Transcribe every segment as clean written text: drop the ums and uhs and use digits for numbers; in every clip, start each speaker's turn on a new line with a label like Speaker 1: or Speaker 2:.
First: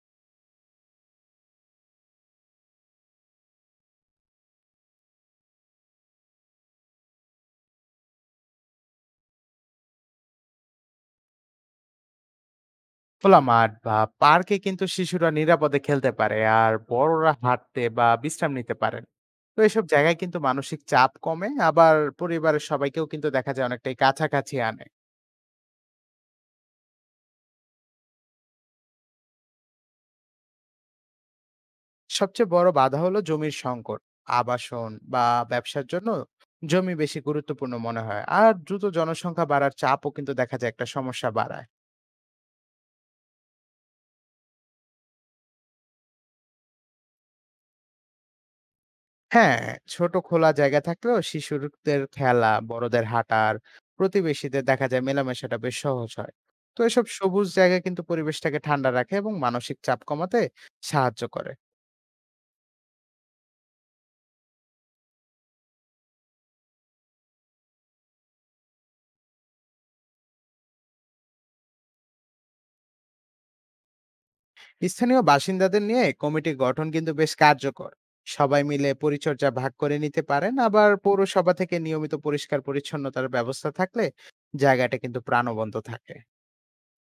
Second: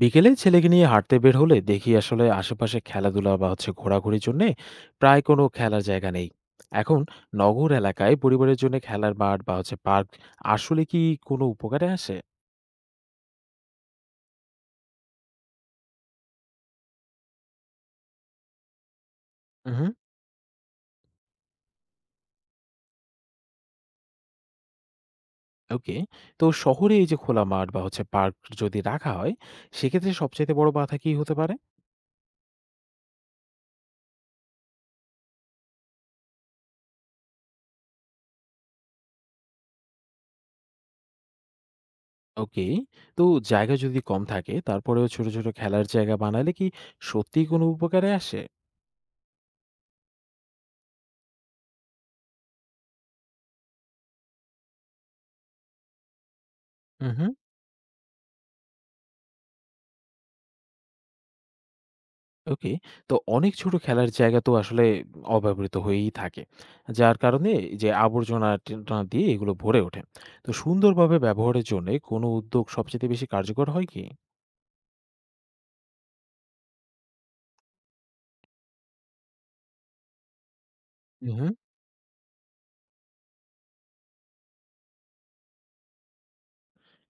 Speaker 1: বিকেলে ছেলেকে নিয়ে হাঁটতে বের হলে দেখি আসলে আশেপাশে খেলাধুলা বা হচ্ছে ঘোরাঘুরির জন্য প্রায় কোনো খেলার জায়গা নেই। এখন নগর এলাকায় পরিবারের জন্য খেলার মাঠ বা হচ্ছে পার্ক আসলে কি কোনো উপকারে আসে?
Speaker 2: খোলা মাঠ বা পার্কে কিন্তু শিশুরা নিরাপদে খেলতে পারে আর বড়রা হাঁটতে বা বিশ্রাম নিতে পারেন। তো এসব
Speaker 1: হুম।
Speaker 2: জায়গায় কিন্তু মানসিক চাপ কমে, আবার পরিবারের সবাইকেও কিন্তু দেখা যায় অনেকটাই কাছাকাছি আনে।
Speaker 1: ওকে, তো শহরে এই যে খোলা মাঠ বা হচ্ছে পার্ক যদি রাখা হয়, সেক্ষেত্রে সবচেয়ে বড় বাধা কি হতে পারে?
Speaker 2: সবচেয়ে বড় বাধা হলো জমির সংকট। আবাসন বা ব্যবসার জন্য জমি বেশি গুরুত্বপূর্ণ মনে হয়, আর দ্রুত জনসংখ্যা বাড়ার চাপও কিন্তু দেখা যায় একটা সমস্যা বাড়ায়।
Speaker 1: ওকে, তো জায়গা যদি কম থাকে তারপরেও ছোট ছোট খেলার জায়গা বানালে কি সত্যিই কোনো উপকারে আসে?
Speaker 2: হ্যাঁ, ছোট খোলা জায়গা থাকলেও শিশুদের খেলা, বড়দের হাঁটার, প্রতিবেশীদের দেখা যায় মেলামেশাটা বেশ সহজ হয়। তো এসব
Speaker 1: হুম।
Speaker 2: সবুজ জায়গা কিন্তু পরিবেশটাকে ঠান্ডা রাখে এবং মানসিক চাপ কমাতে সাহায্য করে।
Speaker 1: ওকে। তো অনেক ছোট খেলার জায়গা তো আসলে অব্যবহৃত হয়েই থাকে। যার কারণে যে আবর্জনা টেনটা দিয়ে এগুলো ভরে ওঠে। তো সুন্দরভাবে ব্যবহারের জন্যে কোনো উদ্যোগ সবচাইতে বেশি কার্যকর হয় কি?
Speaker 2: স্থানীয় বাসিন্দাদের নিয়ে কমিটি গঠন কিন্তু বেশ কার্যকর। সবাই মিলে পরিচর্যা ভাগ করে নিতে পারেন। আবার
Speaker 1: উহু।
Speaker 2: পৌরসভা থেকে নিয়মিত পরিষ্কার পরিচ্ছন্নতার ব্যবস্থা থাকলে জায়গাটা কিন্তু প্রাণবন্ত থাকে।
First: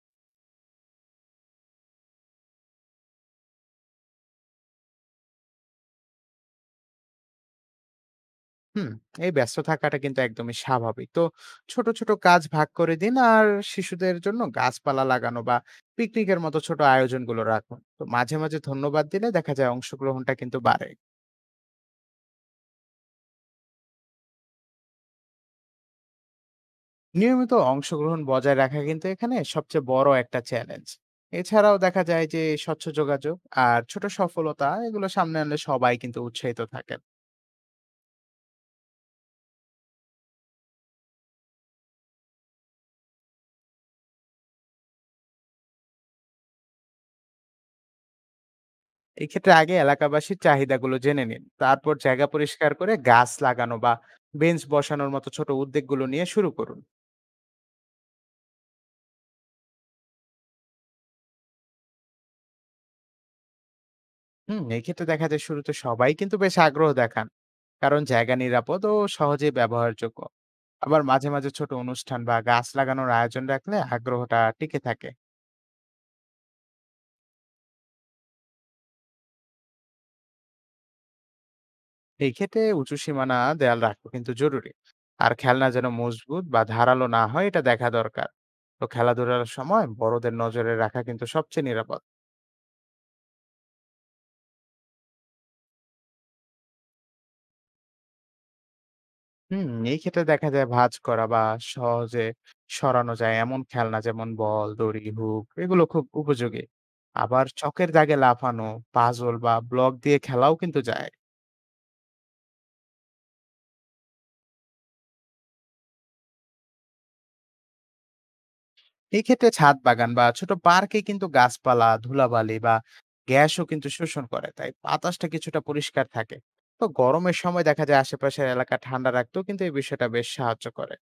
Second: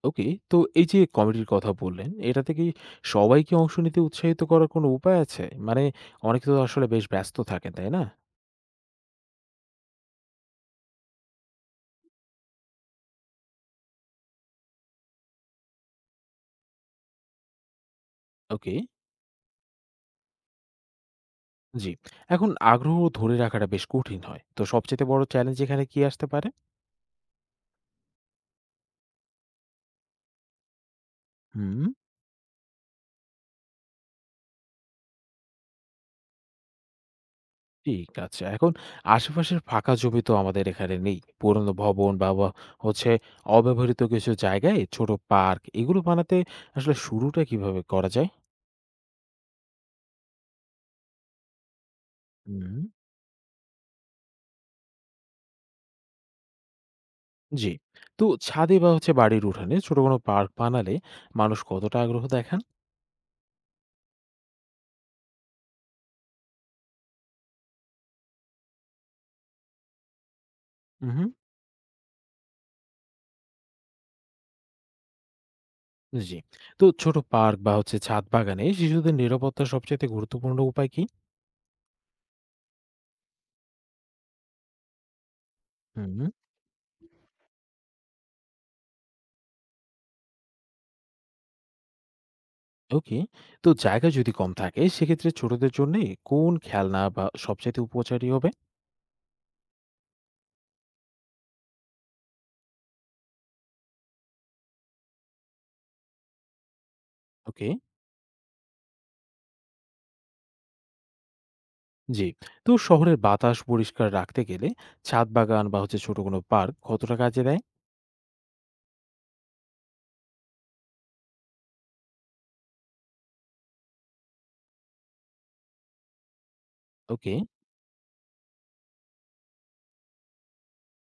Speaker 1: ওকে। তো এই যে কমিটির কথা বললেন, এটাতে কি সবাইকে অংশ নিতে উৎসাহিত করার কোনো উপায় আছে? মানে অনেকে তো আসলে বেশ ব্যস্ত থাকেন, তাই না?
Speaker 2: হুম, এই ব্যস্ত থাকাটা কিন্তু একদমই স্বাভাবিক। তো ছোট ছোট কাজ ভাগ করে দিন, আর শিশুদের জন্য গাছপালা লাগানো বা পিকনিকের মতো ছোট আয়োজনগুলো রাখুন। তো মাঝে মাঝে
Speaker 1: ওকে,
Speaker 2: ধন্যবাদ দিলে দেখা যায় অংশগ্রহণটা কিন্তু বাড়ে।
Speaker 1: জি। এখন আগ্রহ ধরে রাখাটা বেশ কঠিন হয়। তো সবচাইতে বড় চ্যালেঞ্জ এখানে কি আসতে পারে?
Speaker 2: নিয়মিত অংশগ্রহণ বজায় রাখা কিন্তু এখানে সবচেয়ে বড় একটা চ্যালেঞ্জ। এছাড়াও
Speaker 1: হুম।
Speaker 2: দেখা যায় যে স্বচ্ছ যোগাযোগ আর ছোট সফলতা এগুলো সামনে আনলে সবাই কিন্তু উৎসাহিত থাকে।
Speaker 1: ঠিক আছে। এখন আশেপাশের ফাঁকা জমি তো আমাদের এখানে নেই। পুরনো ভবন বা বা হচ্ছে অব্যবহৃত কিছু জায়গায় ছোট পার্ক এগুলো বানাতে আসলে শুরুটা কিভাবে করা যায়?
Speaker 2: এক্ষেত্রে আগে এলাকাবাসীর চাহিদাগুলো জেনে নিন, তারপর জায়গা
Speaker 1: হুম।
Speaker 2: পরিষ্কার করে গাছ লাগানো বা বেঞ্চ বসানোর মতো ছোট উদ্যোগগুলো নিয়ে শুরু করুন।
Speaker 1: জি। তো ছাদে বা হচ্ছে বাড়ির উঠানে ছোট কোনো পার্ক বানালে মানুষ কতটা আগ্রহ দেখান?
Speaker 2: এক্ষেত্রে দেখা যায় শুরুতে সবাই কিন্তু বেশ আগ্রহ দেখান, কারণ জায়গা নিরাপদ ও সহজে ব্যবহারযোগ্য। আবার মাঝে
Speaker 1: উহু,
Speaker 2: মাঝে ছোট অনুষ্ঠান বা গাছ লাগানোর আয়োজন রাখলে আগ্রহটা টিকে থাকে।
Speaker 1: জি। তো ছোট পার্ক বা হচ্ছে ছাদ বাগানে শিশুদের নিরাপত্তার সবচাইতে গুরুত্বপূর্ণ উপায় কি?
Speaker 2: এই ক্ষেত্রে উঁচু সীমানা দেয়াল রাখা কিন্তু জরুরি, আর খেলনা যেন
Speaker 1: হুম।
Speaker 2: মজবুত বা ধারালো না হয় এটা দেখা দরকার। তো খেলাধুলার সময় বড়দের নজরে রাখা কিন্তু সবচেয়ে নিরাপদ।
Speaker 1: ওকে। তো জায়গা যদি কম থাকে সেক্ষেত্রে ছোটদের জন্যে কোন খেলনা বা সবচাইতে উপকারী হবে?
Speaker 2: এই ক্ষেত্রে দেখা যায় ভাঁজ করা বা সহজে সরানো যায় এমন খেলনা, যেমন বল, দড়ি, হুক এগুলো খুব উপযোগী। আবার
Speaker 1: ওকে।
Speaker 2: চকের দাগে লাফানো, পাজল বা ব্লক দিয়ে খেলাও কিন্তু যায়।
Speaker 1: জি। তো শহরের বাতাস পরিষ্কার রাখতে গেলে ছাদ বাগান বা হচ্ছে ছোট কোনো পার্ক কতটা কাজে দেয়?
Speaker 2: এই ক্ষেত্রে ছাদ বাগান বা ছোট পার্কে কিন্তু গাছপালা, ধুলাবালি বা গ্যাসও কিন্তু শোষণ করে। তাই বাতাসটা কিছুটা পরিষ্কার থাকে। তো
Speaker 1: ওকে।
Speaker 2: গরমের সময় দেখা যায় আশেপাশের এলাকা ঠান্ডা রাখতেও কিন্তু এই বিষয়টা বেশ সাহায্য করে।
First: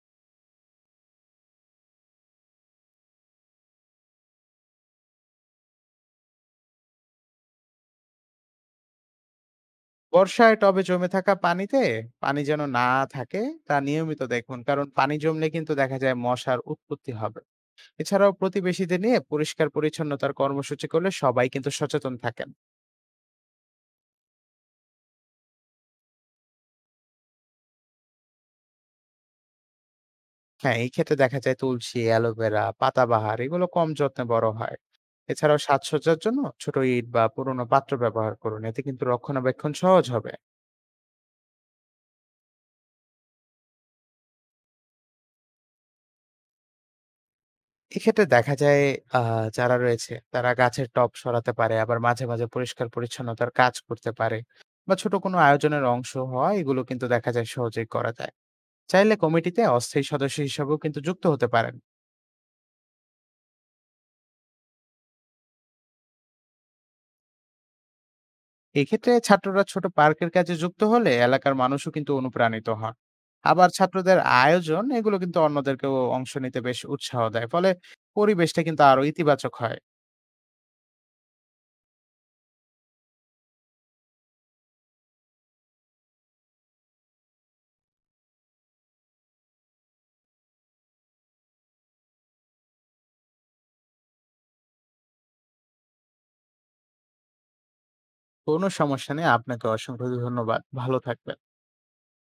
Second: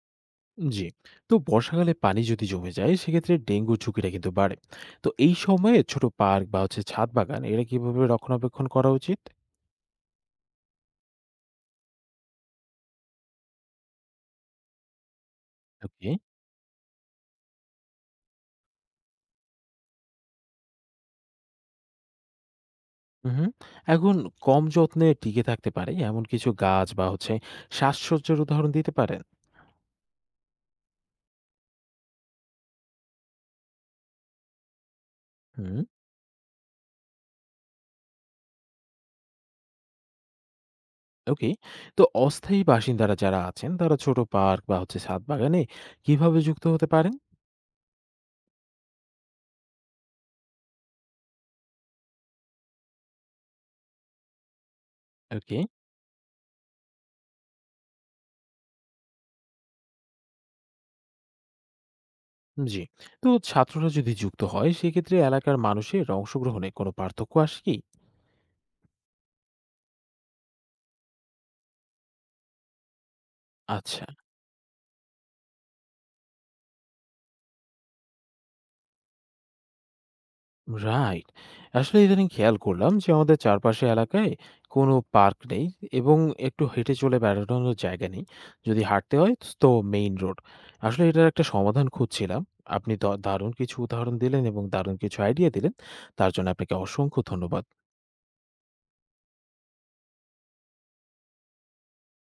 Speaker 1: জি। তো বর্ষাকালে পানি যদি জমে যায় সেক্ষেত্রে ডেঙ্গুর ঝুঁকিটা কিন্তু বাড়ে। তো এই সময়ে ছোট পার্ক বা হচ্ছে ছাদ বাগান এটা কিভাবে রক্ষণাবেক্ষণ করা উচিত?
Speaker 2: বর্ষায় টবে জমে থাকা পানিতে পানি যেন না থাকে তা নিয়মিত দেখুন, কারণ পানি জমলে কিন্তু দেখা
Speaker 1: ওকে।
Speaker 2: যায় মশার উৎপত্তি হবে। এছাড়াও প্রতিবেশীদের নিয়ে পরিষ্কার পরিচ্ছন্নতার কর্মসূচি করলে সবাই কিন্তু সচেতন থাকেন।
Speaker 1: হুম। এখন কম যত্নে টিকে থাকতে পারে এমন কিছু গাছ বা হচ্ছে সাজসজ্জার উদাহরণ দিতে পারেন?
Speaker 2: হ্যাঁ, এই ক্ষেত্রে দেখা যায় তুলসী, অ্যালোভেরা, পাতাবাহার এগুলো কম যত্নে বড় হয়। এছাড়াও
Speaker 1: হুম।
Speaker 2: সাজসজ্জার জন্য ছোট ইট বা পুরোনো পাত্র ব্যবহার করুন, এতে কিন্তু রক্ষণাবেক্ষণ সহজ হবে।
Speaker 1: ওকে। তো অস্থায়ী বাসিন্দারা যারা আছেন তারা ছোট পার্ক বা হচ্ছে ছাদ বাগানে কিভাবে যুক্ত হতে পারেন?
Speaker 2: এক্ষেত্রে দেখা যায় আ যারা রয়েছে তারা গাছের টব সরাতে পারে। আবার মাঝে, মাঝে পরিষ্কার-পরিচ্ছন্নতার কাজ করতে পারে, বা ছোট কোনো
Speaker 1: ওকে।
Speaker 2: আয়োজনের অংশ হওয়া এগুলো কিন্তু দেখা যায় সহজেই করা যায়। চাইলে কমিটিতে অস্থায়ী সদস্য হিসেবেও কিন্তু যুক্ত হতে পারেন।
Speaker 1: জি। তো ছাত্ররা যদি যুক্ত হয় সেক্ষেত্রে এলাকার মানুষের অংশগ্রহণে কোনো পার্থক্য আসে কি?
Speaker 2: এক্ষেত্রে ছাত্ররা ছোট পার্কের কাজে যুক্ত হলে এলাকার মানুষও কিন্তু অনুপ্রাণিত হন। আবার
Speaker 1: আচ্ছা।
Speaker 2: ছাত্রদের আয়োজন এগুলো কিন্তু অন্যদেরকেও অংশ নিতে বেশ উৎসাহ দেয়। ফলে পরিবেশটা কিন্তু আরো ইতিবাচক হয়।
Speaker 1: রাইট। আসলে ইদানিং খেয়াল করলাম যে আমাদের চারপাশে এলাকায় কোনো পার্ক নেই এবং একটু হেঁটে চলে বেড়ানোর জায়গা নেই। যদি হাঁটতে হয় তো মেইন রোড। আসলে এটার একটা সমাধান খুঁজছিলাম। আপনি দারুণ কিছু উদাহরণ দিলেন এবং দারুণ কিছু আইডিয়া দিলেন। তার জন্য আপনাকে অসংখ্য ধন্যবাদ।
Speaker 2: কোনো সমস্যা নেই। আপনাকে অসংখ্য ধন্যবাদ। ভালো থাকবেন।